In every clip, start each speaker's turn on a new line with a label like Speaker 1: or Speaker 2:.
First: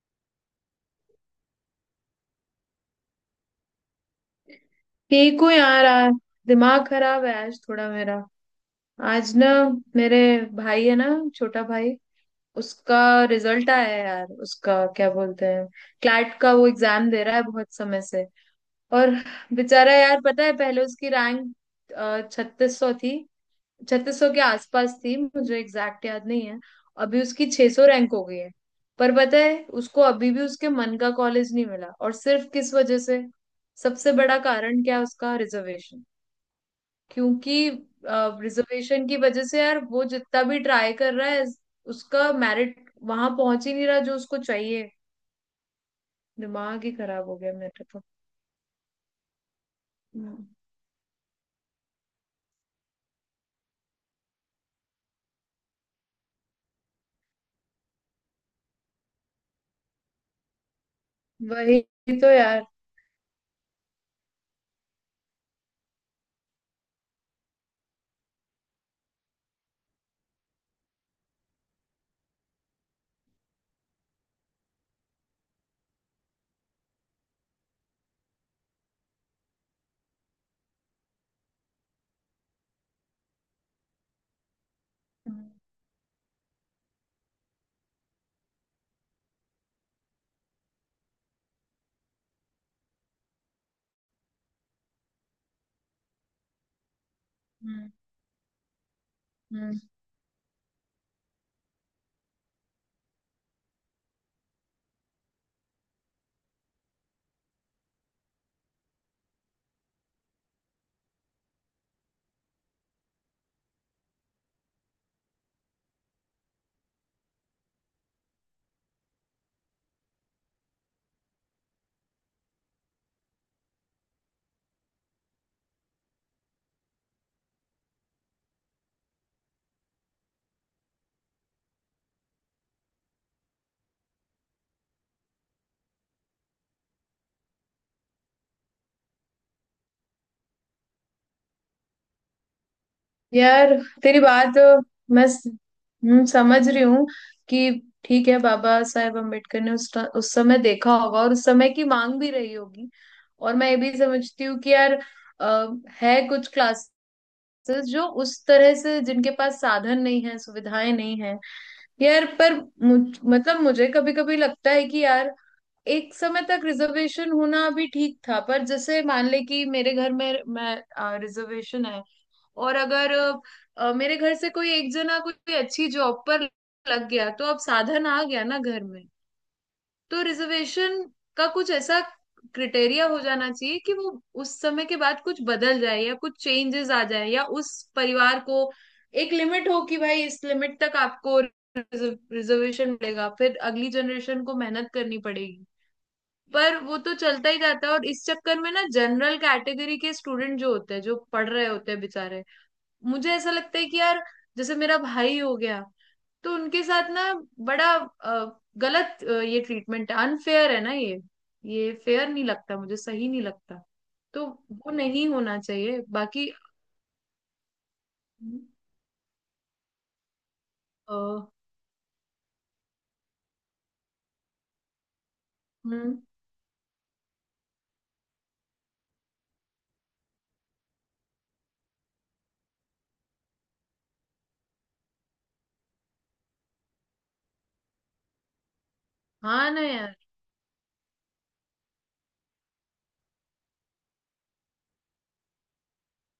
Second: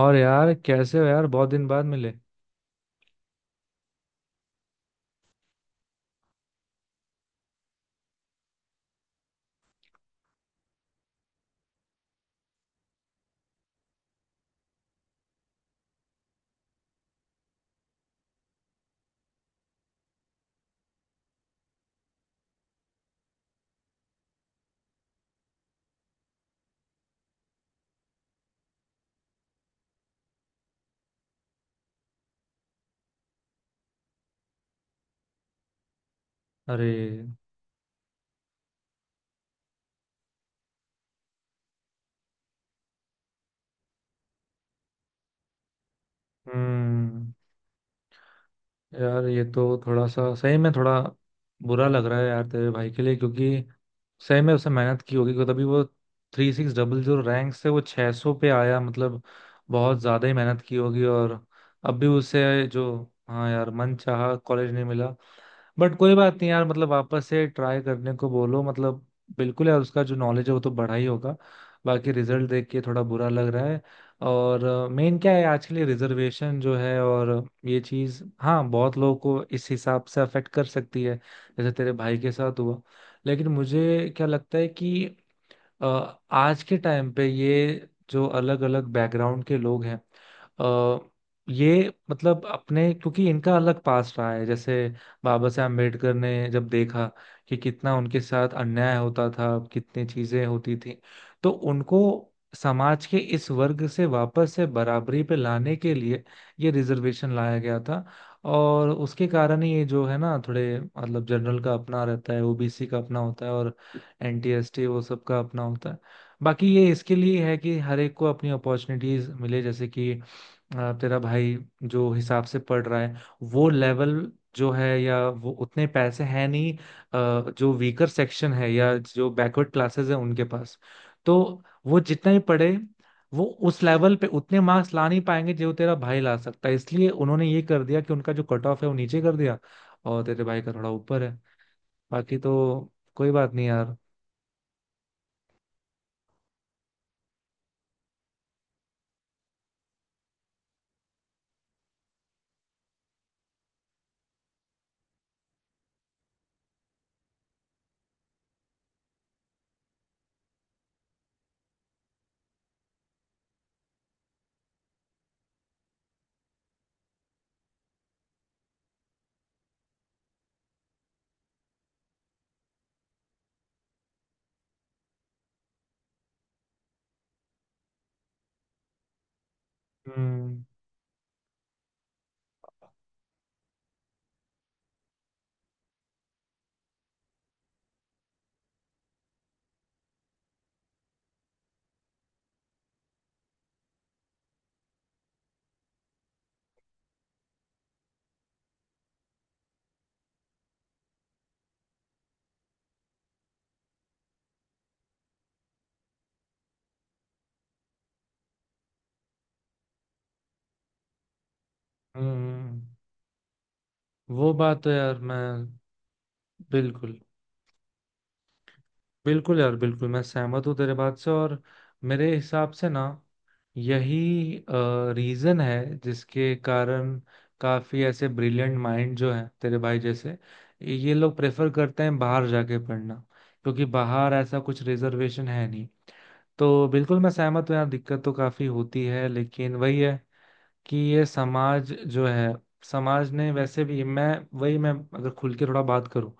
Speaker 1: और यार कैसे हो यार? बहुत दिन बाद मिले।
Speaker 2: ठीक हूँ यार। आज दिमाग खराब है आज थोड़ा मेरा। आज ना, मेरे भाई है ना, छोटा भाई, उसका रिजल्ट आया है यार। उसका क्या बोलते हैं, क्लैट का वो एग्जाम दे रहा है बहुत समय से। और बेचारा यार, पता है पहले उसकी रैंक 3600 थी। 3600 के आसपास थी, मुझे एग्जैक्ट याद नहीं है। अभी उसकी 600 रैंक हो गई है। पर पता है उसको अभी भी उसके मन का कॉलेज नहीं मिला, और सिर्फ किस वजह से? सबसे बड़ा कारण क्या है? उसका रिजर्वेशन।
Speaker 1: अरे।
Speaker 2: क्योंकि रिजर्वेशन की वजह से यार वो जितना भी ट्राई कर रहा है, उसका मेरिट वहां पहुंच ही नहीं रहा जो उसको चाहिए। दिमाग ही खराब
Speaker 1: हम्म।
Speaker 2: हो गया मेरा तो।
Speaker 1: यार ये तो थोड़ा सा
Speaker 2: हम्म।
Speaker 1: सही में थोड़ा बुरा लग रहा है यार तेरे भाई के लिए क्योंकि सही में उसने मेहनत की होगी क्योंकि तभी वो 3600 रैंक से वो 600 पे आया, मतलब बहुत ज्यादा ही मेहनत की होगी। और
Speaker 2: वही
Speaker 1: अब भी
Speaker 2: तो यार।
Speaker 1: उसे जो हाँ यार मन चाहा कॉलेज नहीं मिला। बट कोई बात नहीं यार, मतलब वापस से ट्राई करने को बोलो, मतलब बिल्कुल यार उसका जो नॉलेज है वो तो बढ़ा ही होगा। बाकी रिजल्ट देख के थोड़ा बुरा लग रहा है। और मेन क्या है आज के लिए रिजर्वेशन जो है। और ये चीज, हाँ, बहुत लोगों को इस हिसाब से अफेक्ट कर सकती है जैसे तेरे भाई के साथ हुआ। लेकिन मुझे क्या लगता है कि
Speaker 2: हम्म।
Speaker 1: आज के टाइम पे ये जो अलग अलग बैकग्राउंड के लोग हैं, अ, ये मतलब अपने क्योंकि इनका अलग पास्ट रहा है, जैसे बाबा साहब अम्बेडकर ने जब देखा कि
Speaker 2: हम्म।
Speaker 1: कितना उनके साथ अन्याय होता था,
Speaker 2: हम्म।
Speaker 1: कितनी चीजें होती थी, तो उनको समाज के इस वर्ग से वापस से बराबरी पे लाने के लिए ये रिजर्वेशन लाया गया था। और उसके कारण ही ये जो है ना थोड़े, मतलब जनरल का अपना रहता है, ओबीसी का अपना होता है और एनटीएसटी, वो सब का अपना होता है। बाकी ये इसके लिए है कि हर एक को अपनी अपॉर्चुनिटीज मिले, जैसे कि तेरा भाई जो हिसाब से पढ़ रहा है वो लेवल जो है या वो उतने पैसे हैं नहीं जो वीकर सेक्शन है या जो बैकवर्ड क्लासेस है उनके पास। तो वो जितना ही पढ़े वो उस लेवल पे उतने मार्क्स ला नहीं पाएंगे जो तेरा भाई ला सकता है, इसलिए उन्होंने ये कर दिया कि उनका जो कट ऑफ है वो नीचे कर दिया और तेरे भाई का थोड़ा ऊपर है। बाकी तो कोई बात नहीं
Speaker 2: यार
Speaker 1: यार।
Speaker 2: तेरी बात। मैं समझ रही हूँ कि ठीक है, बाबा साहेब अम्बेडकर ने उस समय देखा होगा और उस समय की मांग भी रही होगी। और मैं ये भी समझती हूँ कि यार, अ, है कुछ क्लास तो, जो उस तरह से जिनके पास साधन नहीं है, सुविधाएं नहीं है। यार पर मतलब मुझे कभी कभी लगता है कि यार, एक समय तक रिजर्वेशन होना भी ठीक था, पर जैसे मान ले कि मेरे घर में मैं, रिजर्वेशन है। और अगर मेरे घर से कोई एक जना कोई अच्छी जॉब पर लग गया, तो अब साधन आ गया ना घर में। तो
Speaker 1: हम्म।
Speaker 2: रिजर्वेशन का कुछ ऐसा क्रिटेरिया हो जाना चाहिए कि वो उस समय के बाद कुछ बदल जाए, या कुछ चेंजेस आ जाए, या उस परिवार को एक लिमिट हो कि भाई इस लिमिट तक आपको रिजर्वेशन मिलेगा, फिर अगली जनरेशन को मेहनत करनी पड़ेगी। पर वो तो चलता ही जाता है, और इस चक्कर में ना, जनरल कैटेगरी के स्टूडेंट जो होते हैं, जो पढ़ रहे होते हैं बेचारे, मुझे ऐसा लगता है कि यार, जैसे मेरा भाई हो गया, तो उनके साथ ना बड़ा गलत ये ट्रीटमेंट है, अनफेयर है ना ये। ये फेयर नहीं लगता
Speaker 1: हम्म।
Speaker 2: मुझे, सही नहीं लगता। तो
Speaker 1: वो बात तो
Speaker 2: वो
Speaker 1: यार
Speaker 2: नहीं
Speaker 1: मैं
Speaker 2: होना चाहिए बाकी।
Speaker 1: बिल्कुल। बिल्कुल यार, बिल्कुल मैं सहमत हूँ तेरे बात
Speaker 2: अ,
Speaker 1: से। और मेरे हिसाब से ना यही रीजन है
Speaker 2: हम्म।
Speaker 1: जिसके कारण काफी ऐसे ब्रिलियंट माइंड जो है तेरे भाई जैसे, ये लोग प्रेफर करते हैं बाहर जाके पढ़ना क्योंकि बाहर ऐसा कुछ रिजर्वेशन है नहीं। तो बिल्कुल मैं सहमत हूँ यार, दिक्कत तो काफी होती है।
Speaker 2: हाँ
Speaker 1: लेकिन
Speaker 2: ना
Speaker 1: वही
Speaker 2: यार।
Speaker 1: है कि ये समाज जो है, समाज ने वैसे भी, मैं वही, मैं अगर खुल के थोड़ा बात करूं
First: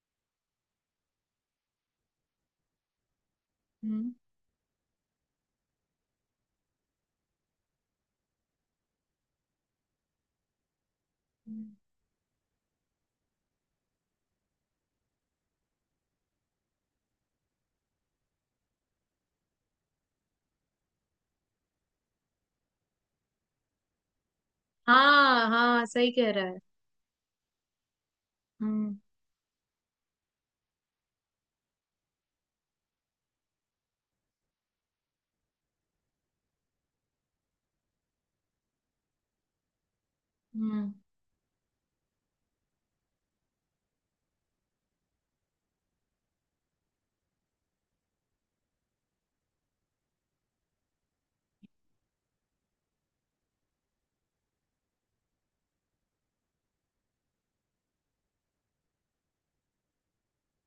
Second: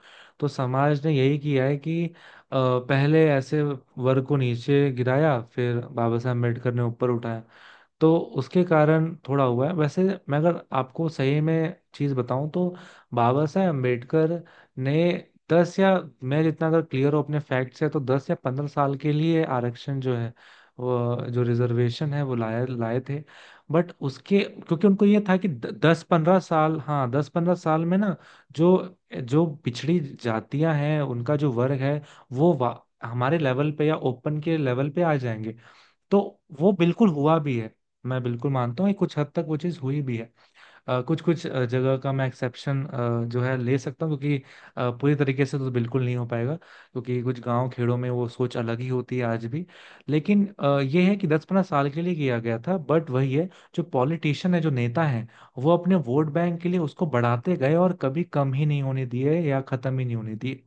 Speaker 1: तो समाज ने यही किया है कि पहले ऐसे
Speaker 2: हम्म।
Speaker 1: वर्ग को नीचे गिराया फिर बाबा साहब अम्बेडकर ने ऊपर उठाया। तो उसके कारण थोड़ा हुआ है वैसे। मैं अगर आपको सही
Speaker 2: हम्म।
Speaker 1: में चीज़ बताऊं तो बाबा साहेब अम्बेडकर ने दस या मैं जितना अगर क्लियर हूँ अपने फैक्ट से, तो 10 या 15 साल के लिए आरक्षण जो है, वो जो रिजर्वेशन है, वो लाए लाए थे। बट उसके, क्योंकि उनको ये था
Speaker 2: हाँ
Speaker 1: कि
Speaker 2: हाँ,
Speaker 1: दस
Speaker 2: सही कह
Speaker 1: पंद्रह
Speaker 2: रहा है।
Speaker 1: साल हाँ 10 15 साल में ना जो
Speaker 2: हम्म।
Speaker 1: जो पिछड़ी जातियां हैं उनका जो वर्ग है वो हमारे लेवल पे या ओपन के लेवल पे आ जाएंगे। तो वो बिल्कुल हुआ भी है, मैं बिल्कुल मानता हूँ कि कुछ हद तक वो चीज़ हुई भी है।
Speaker 2: हम्म।
Speaker 1: कुछ कुछ जगह का मैं एक्सेप्शन जो है ले सकता हूँ, क्योंकि पूरी तरीके से तो बिल्कुल नहीं हो पाएगा क्योंकि कुछ गांव खेड़ों में वो सोच अलग ही होती है आज भी। लेकिन ये है कि 10 15 साल के लिए किया गया था, बट वही है, जो पॉलिटिशियन है जो नेता है वो अपने वोट बैंक के लिए उसको बढ़ाते गए और कभी कम ही नहीं होने दिए या खत्म ही नहीं होने दिए।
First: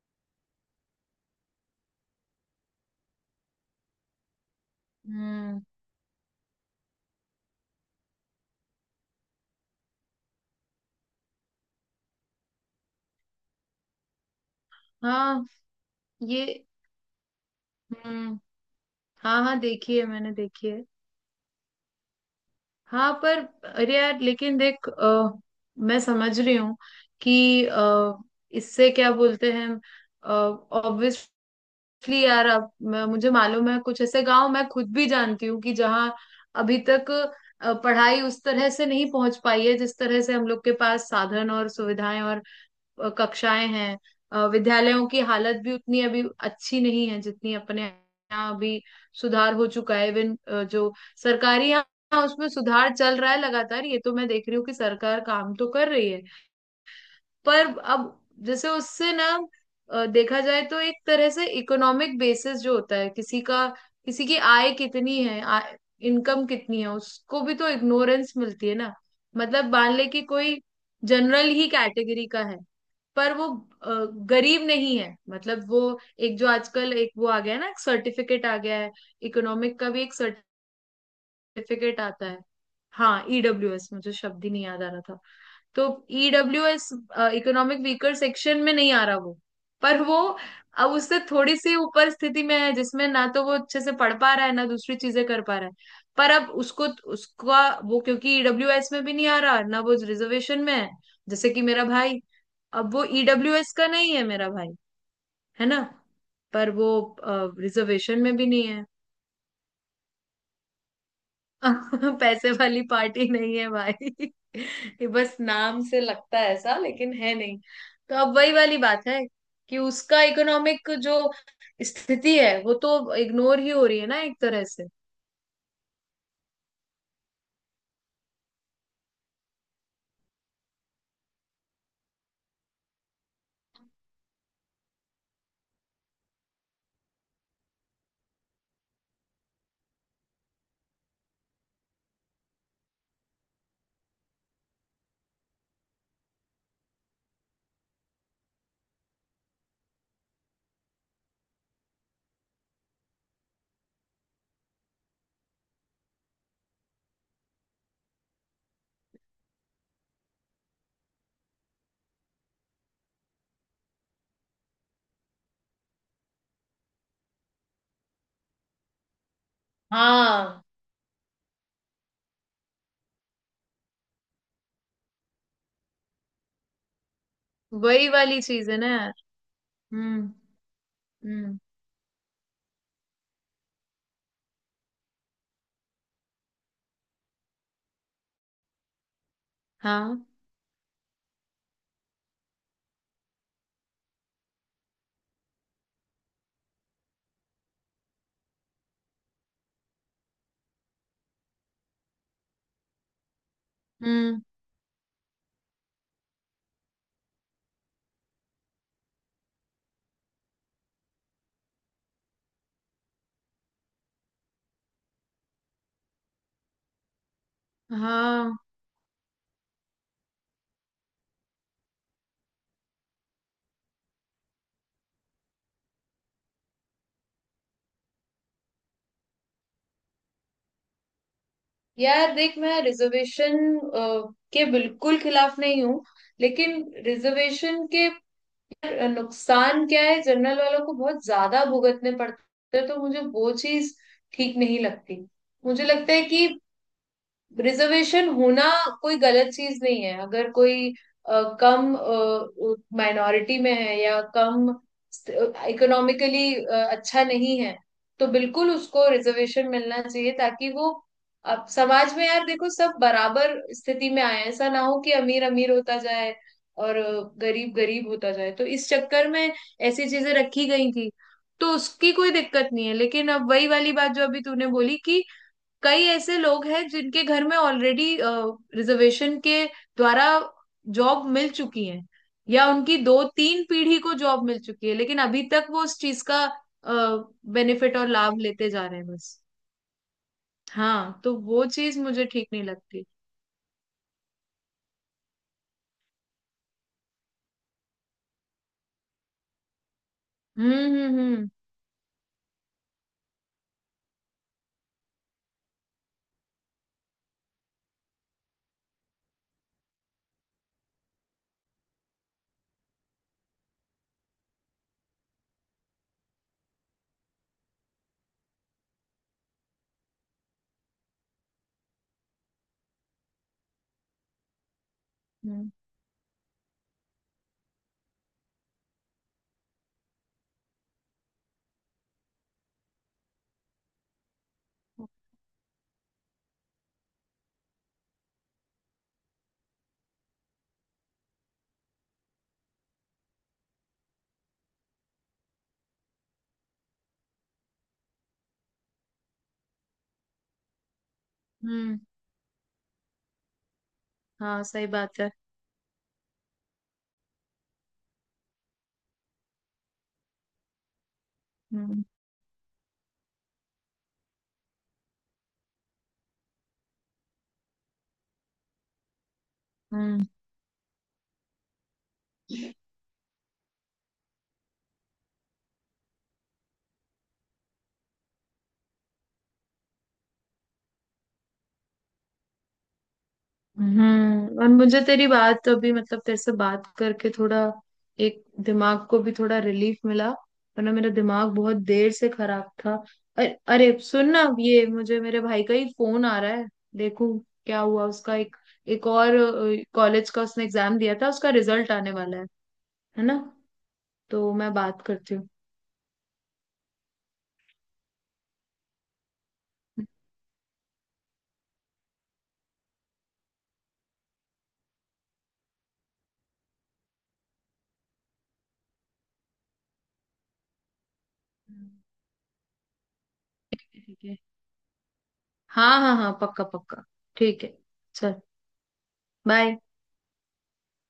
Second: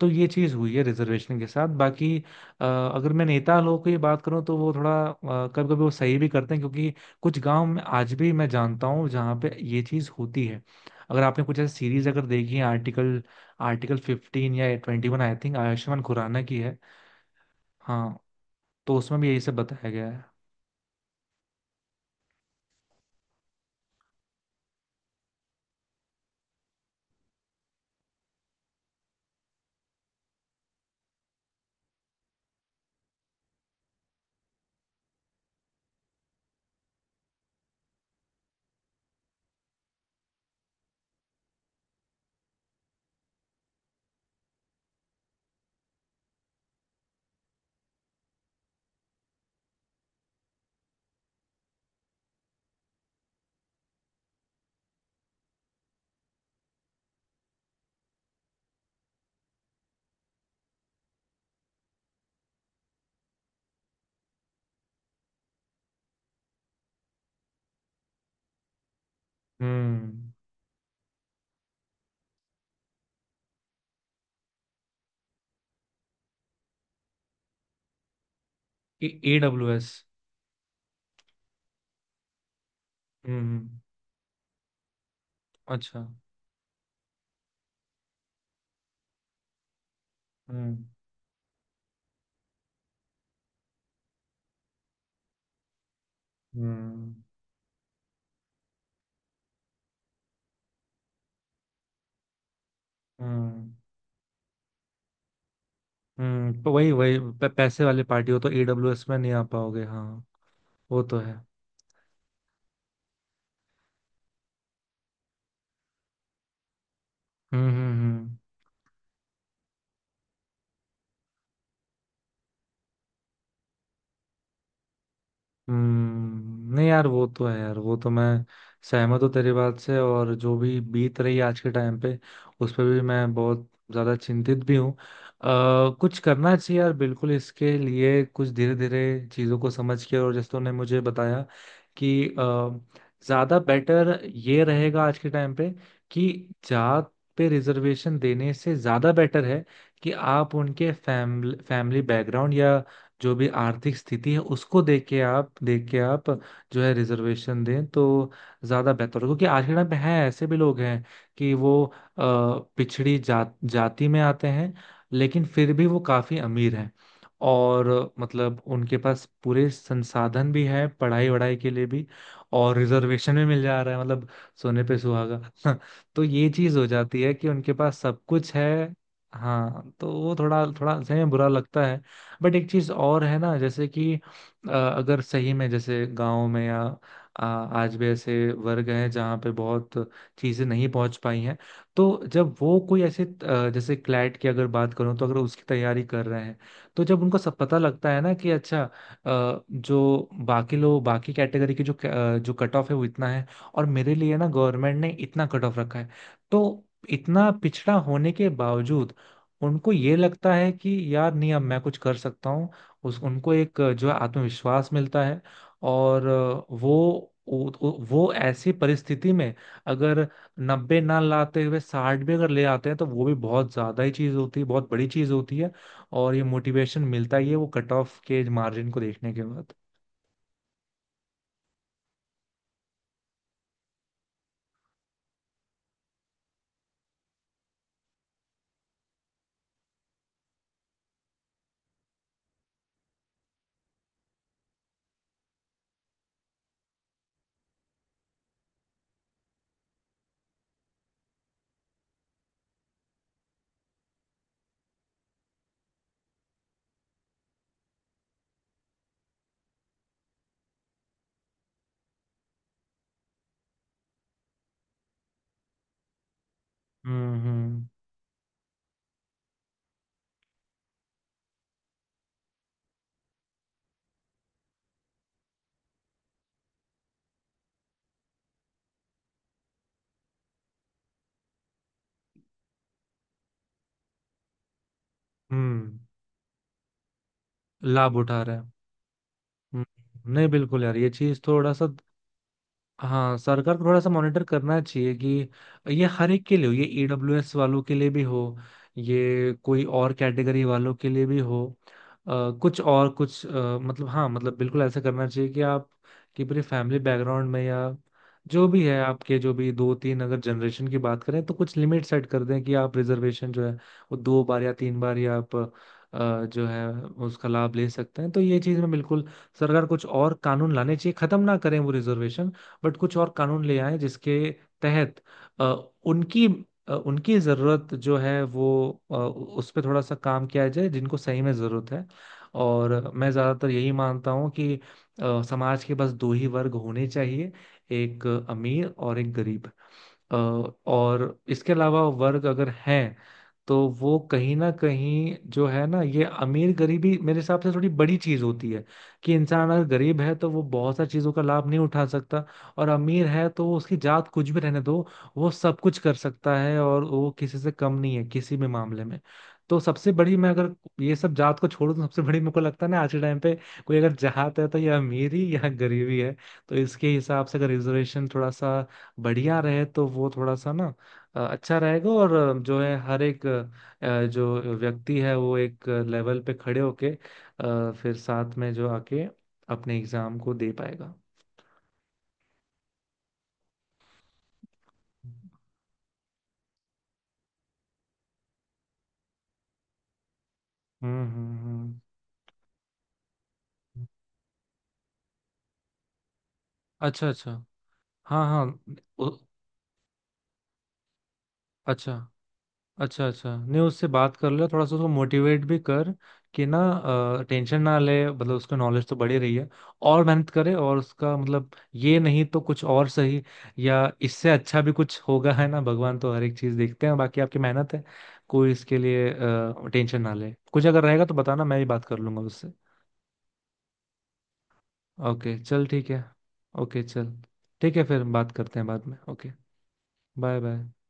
Speaker 1: तो ये चीज हुई है रिजर्वेशन के साथ। बाकी अगर मैं नेता लोगों की बात करूं तो वो थोड़ा
Speaker 2: हम्म।
Speaker 1: कभी कभी वो सही भी करते हैं, क्योंकि कुछ गांव में आज भी मैं जानता हूं जहां पे ये चीज होती है। अगर आपने कुछ ऐसी सीरीज अगर देखी है, आर्टिकल आर्टिकल 15 या 21, आई
Speaker 2: हाँ,
Speaker 1: थिंक आयुष्मान खुराना की
Speaker 2: ये।
Speaker 1: है। हाँ।
Speaker 2: हम्म।
Speaker 1: तो उसमें भी यही
Speaker 2: हाँ
Speaker 1: सब
Speaker 2: हाँ
Speaker 1: बताया
Speaker 2: देखी है,
Speaker 1: गया है।
Speaker 2: मैंने देखी है। हाँ पर, अरे यार लेकिन देख, मैं समझ रही हूँ कि इससे क्या बोलते हैं, ऑब्वियसली यार, अब मुझे मालूम है कुछ ऐसे गांव मैं खुद भी जानती हूँ, कि जहाँ अभी तक पढ़ाई उस तरह से नहीं पहुंच पाई है जिस तरह से हम लोग के पास साधन और सुविधाएं और कक्षाएं हैं। विद्यालयों की हालत भी उतनी अभी अच्छी नहीं है जितनी अपने यहाँ अभी सुधार हो चुका है, इवन जो सरकारी, यहाँ उसमें सुधार चल रहा है लगातार। ये तो मैं देख रही हूँ कि सरकार काम तो कर रही है। पर अब जैसे उससे ना देखा जाए तो एक तरह से, इकोनॉमिक बेसिस जो होता है किसी का, किसी की आय कितनी है, आय, इनकम कितनी है, उसको भी तो इग्नोरेंस मिलती है ना। मतलब मान ले कि
Speaker 1: हम्म।
Speaker 2: कोई जनरल ही कैटेगरी का है, पर वो अ, गरीब नहीं है। मतलब वो एक, जो आजकल एक वो आ गया है ना, सर्टिफिकेट आ गया है,
Speaker 1: ए डब्ल्यू
Speaker 2: इकोनॉमिक का
Speaker 1: एस।
Speaker 2: भी एक सर्टिफिकेट आता है। हाँ,
Speaker 1: हम्म।
Speaker 2: ईडब्ल्यूएस, मुझे शब्द ही नहीं याद आ रहा था। तो
Speaker 1: अच्छा।
Speaker 2: E W S, economic weaker section में नहीं आ रहा वो। पर वो
Speaker 1: हम्म।
Speaker 2: अब उससे थोड़ी सी ऊपर स्थिति में है, जिसमें ना तो वो अच्छे से पढ़ पा रहा है, ना दूसरी चीजें कर पा रहा है। पर अब उसको,
Speaker 1: हम्म।
Speaker 2: उसका वो, क्योंकि ईडब्ल्यू एस में भी नहीं आ रहा ना, वो रिजर्वेशन में है। जैसे कि मेरा भाई। अब वो ईडब्ल्यू
Speaker 1: हम्म।
Speaker 2: एस का नहीं है मेरा भाई, है ना। पर
Speaker 1: तो
Speaker 2: वो
Speaker 1: वही वही पैसे वाली
Speaker 2: रिजर्वेशन
Speaker 1: पार्टी
Speaker 2: में
Speaker 1: हो
Speaker 2: भी
Speaker 1: तो ए
Speaker 2: नहीं है।
Speaker 1: डब्ल्यू एस में नहीं आ पाओगे, हाँ। वो तो है।
Speaker 2: पैसे वाली पार्टी नहीं है भाई। ये बस नाम से लगता है ऐसा, लेकिन है नहीं।
Speaker 1: हम्म। हम्म।
Speaker 2: तो अब
Speaker 1: हम्म।
Speaker 2: वही वाली बात है, कि उसका इकोनॉमिक जो स्थिति है, वो तो इग्नोर ही हो रही है ना, एक तरह से।
Speaker 1: नहीं यार वो तो है यार, वो तो मैं सहमत हूँ तेरी बात से। और जो भी बीत रही है आज के टाइम पे, उस पर भी मैं बहुत ज्यादा चिंतित भी हूँ। कुछ करना चाहिए यार बिल्कुल इसके लिए, कुछ धीरे धीरे चीजों को समझ के। और जैसे तूने मुझे बताया कि ज्यादा बेटर ये रहेगा आज के टाइम पे कि जात पे रिजर्वेशन देने से ज्यादा बेटर है कि आप उनके फैमिली फैमिली बैकग्राउंड या जो भी आर्थिक स्थिति है उसको देख के आप जो है रिजर्वेशन दें तो ज्यादा बेहतर होगा। क्योंकि आज के टाइम पे हैं, ऐसे भी लोग हैं कि वो पिछड़ी जात जाति में आते हैं लेकिन फिर भी वो काफी अमीर हैं। और मतलब उनके पास पूरे संसाधन
Speaker 2: हाँ,
Speaker 1: भी हैं पढ़ाई वढ़ाई के लिए भी और रिजर्वेशन भी मिल जा रहा है, मतलब सोने पे सुहागा। तो ये चीज हो जाती है कि उनके पास
Speaker 2: वही
Speaker 1: सब
Speaker 2: वाली
Speaker 1: कुछ
Speaker 2: चीज है ना
Speaker 1: है।
Speaker 2: यार।
Speaker 1: हाँ तो
Speaker 2: हम्म।
Speaker 1: वो थोड़ा थोड़ा सही में बुरा
Speaker 2: हम्म।
Speaker 1: लगता है। बट एक चीज और है ना, जैसे कि अगर सही में, जैसे गांव में या आज भी ऐसे वर्ग हैं जहाँ पे बहुत
Speaker 2: हाँ।
Speaker 1: चीजें नहीं पहुंच पाई हैं, तो जब वो कोई ऐसे जैसे क्लैट की अगर बात करूँ तो अगर उसकी तैयारी कर रहे हैं, तो जब उनको सब पता लगता है ना कि अच्छा, जो बाकी लोग बाकी कैटेगरी की जो जो कट ऑफ है वो इतना है और मेरे लिए
Speaker 2: हम्म।
Speaker 1: ना गवर्नमेंट ने इतना कट ऑफ रखा है। तो इतना पिछड़ा होने के बावजूद उनको ये लगता है कि यार नहीं, अब मैं कुछ कर सकता हूँ। उस उनको एक जो है आत्मविश्वास मिलता है। और वो वो
Speaker 2: हाँ
Speaker 1: ऐसी परिस्थिति में अगर 90 ना लाते हुए 60 भी अगर ले आते हैं तो वो भी बहुत ज्यादा ही चीज होती है, बहुत बड़ी चीज होती है। और ये मोटिवेशन मिलता ही है वो कट ऑफ के मार्जिन को देखने के बाद।
Speaker 2: यार देख, मैं रिजर्वेशन के बिल्कुल खिलाफ नहीं हूँ, लेकिन रिजर्वेशन के यार नुकसान क्या है, जनरल वालों को बहुत ज्यादा भुगतने पड़ते हैं, तो मुझे वो चीज ठीक नहीं लगती। मुझे लगता है कि रिजर्वेशन होना कोई गलत चीज नहीं है। अगर कोई कम, माइनॉरिटी में है, या कम इकोनॉमिकली अच्छा नहीं है, तो बिल्कुल उसको रिजर्वेशन मिलना चाहिए, ताकि वो, अब समाज में यार देखो, सब बराबर स्थिति में आए हैं। ऐसा ना हो कि अमीर अमीर होता जाए और
Speaker 1: हम्म।
Speaker 2: गरीब
Speaker 1: हम्म।
Speaker 2: गरीब होता जाए, तो इस चक्कर में ऐसी चीजें रखी गई थी। तो उसकी कोई दिक्कत नहीं है, लेकिन अब वही वाली बात जो अभी तूने बोली, कि कई ऐसे लोग हैं जिनके घर में ऑलरेडी रिजर्वेशन के द्वारा जॉब मिल चुकी है, या उनकी दो तीन पीढ़ी को जॉब मिल चुकी है, लेकिन अभी तक वो
Speaker 1: हम्म।
Speaker 2: उस चीज का बेनिफिट और
Speaker 1: लाभ
Speaker 2: लाभ
Speaker 1: उठा रहे हैं।
Speaker 2: लेते जा रहे हैं बस।
Speaker 1: हम्म, नहीं बिल्कुल यार ये
Speaker 2: हाँ, तो
Speaker 1: चीज
Speaker 2: वो
Speaker 1: थोड़ा सा।
Speaker 2: चीज मुझे ठीक नहीं लगती।
Speaker 1: हाँ सरकार को थोड़ा सा मॉनिटर करना चाहिए कि ये हर एक के लिए हो, ये ईडब्ल्यूएस वालों के लिए भी हो, ये कोई और कैटेगरी
Speaker 2: हम्म।
Speaker 1: वालों के
Speaker 2: हम्म।
Speaker 1: लिए भी
Speaker 2: हम्म।
Speaker 1: हो। कुछ और कुछ मतलब हाँ, मतलब बिल्कुल ऐसा करना चाहिए कि आप कि पूरे फैमिली बैकग्राउंड में या जो भी है आपके जो भी दो तीन अगर जनरेशन की बात करें तो कुछ लिमिट सेट कर दें कि आप रिजर्वेशन जो है वो दो बार या तीन बार या आप जो है उसका लाभ ले सकते हैं। तो ये चीज़ में बिल्कुल सरकार कुछ और कानून लाने चाहिए, खत्म ना करें वो रिजर्वेशन, बट कुछ और कानून ले आए जिसके तहत अ,
Speaker 2: हम्म।
Speaker 1: उनकी उनकी ज़रूरत जो है वो उस पर थोड़ा सा काम किया जाए जिनको सही में ज़रूरत है। और मैं ज़्यादातर यही मानता हूँ कि समाज के बस दो ही वर्ग होने चाहिए, एक अमीर और एक गरीब। और इसके अलावा वर्ग अगर हैं तो वो कहीं ना कहीं जो है ना, ये अमीर गरीबी मेरे हिसाब से थोड़ी बड़ी चीज होती है कि इंसान अगर गरीब है तो वो बहुत सारी चीजों का लाभ नहीं
Speaker 2: हम्म।
Speaker 1: उठा सकता, और अमीर है तो उसकी जात कुछ भी
Speaker 2: हाँ,
Speaker 1: रहने
Speaker 2: सही
Speaker 1: दो,
Speaker 2: बात है।
Speaker 1: वो सब कुछ कर सकता है और वो किसी से कम नहीं है किसी भी मामले में। तो सबसे बड़ी, मैं अगर ये सब जात को छोड़ दूं,
Speaker 2: हम्म।
Speaker 1: सबसे बड़ी मेरे को लगता है ना आज के टाइम पे कोई अगर जात है तो ये अमीरी या गरीबी है। तो इसके हिसाब से अगर रिजर्वेशन थोड़ा सा बढ़िया रहे तो
Speaker 2: हम्म।
Speaker 1: वो थोड़ा सा ना अच्छा रहेगा और जो है हर एक जो व्यक्ति है वो एक लेवल पे खड़े होके फिर साथ में जो आके अपने एग्जाम को दे पाएगा।
Speaker 2: हम्म। और मुझे तेरी बात अभी, मतलब तेरे से बात करके थोड़ा, एक दिमाग को भी थोड़ा रिलीफ मिला, वरना मेरा
Speaker 1: हम्म।
Speaker 2: दिमाग
Speaker 1: हम्म।
Speaker 2: बहुत
Speaker 1: हम्म।
Speaker 2: देर से खराब था। अरे, अरे सुन ना, ये मुझे मेरे भाई का ही फोन आ रहा है,
Speaker 1: अच्छा
Speaker 2: देखूं
Speaker 1: अच्छा।
Speaker 2: क्या हुआ। उसका
Speaker 1: हाँ
Speaker 2: एक
Speaker 1: हाँ।
Speaker 2: एक
Speaker 1: उ,
Speaker 2: और कॉलेज का उसने एग्जाम दिया था, उसका रिजल्ट आने
Speaker 1: अच्छा
Speaker 2: वाला है। है
Speaker 1: अच्छा।
Speaker 2: ना,
Speaker 1: अच्छा नहीं, उससे बात कर
Speaker 2: तो
Speaker 1: ले
Speaker 2: मैं
Speaker 1: थोड़ा सा,
Speaker 2: बात
Speaker 1: उसको
Speaker 2: करती हूँ।
Speaker 1: मोटिवेट भी कर कि ना टेंशन ना ले, मतलब उसका नॉलेज तो बढ़ी रही है और मेहनत करे, और उसका मतलब ये नहीं तो कुछ और सही या इससे अच्छा भी कुछ होगा, है ना? भगवान तो हर एक चीज देखते हैं, बाकी आपकी मेहनत है। कोई इसके लिए टेंशन ना ले, कुछ अगर रहेगा तो बताना, मैं भी
Speaker 2: हम्म,
Speaker 1: बात कर लूंगा उससे।
Speaker 2: ठीक है।
Speaker 1: ओके चल
Speaker 2: हाँ
Speaker 1: ठीक
Speaker 2: हाँ
Speaker 1: है।
Speaker 2: हाँ, पक्का
Speaker 1: ओके
Speaker 2: पक्का।
Speaker 1: चल,
Speaker 2: ठीक है।
Speaker 1: ठीक है फिर
Speaker 2: चल,
Speaker 1: बात करते हैं बाद में, ओके।
Speaker 2: बाय।
Speaker 1: Bye bye.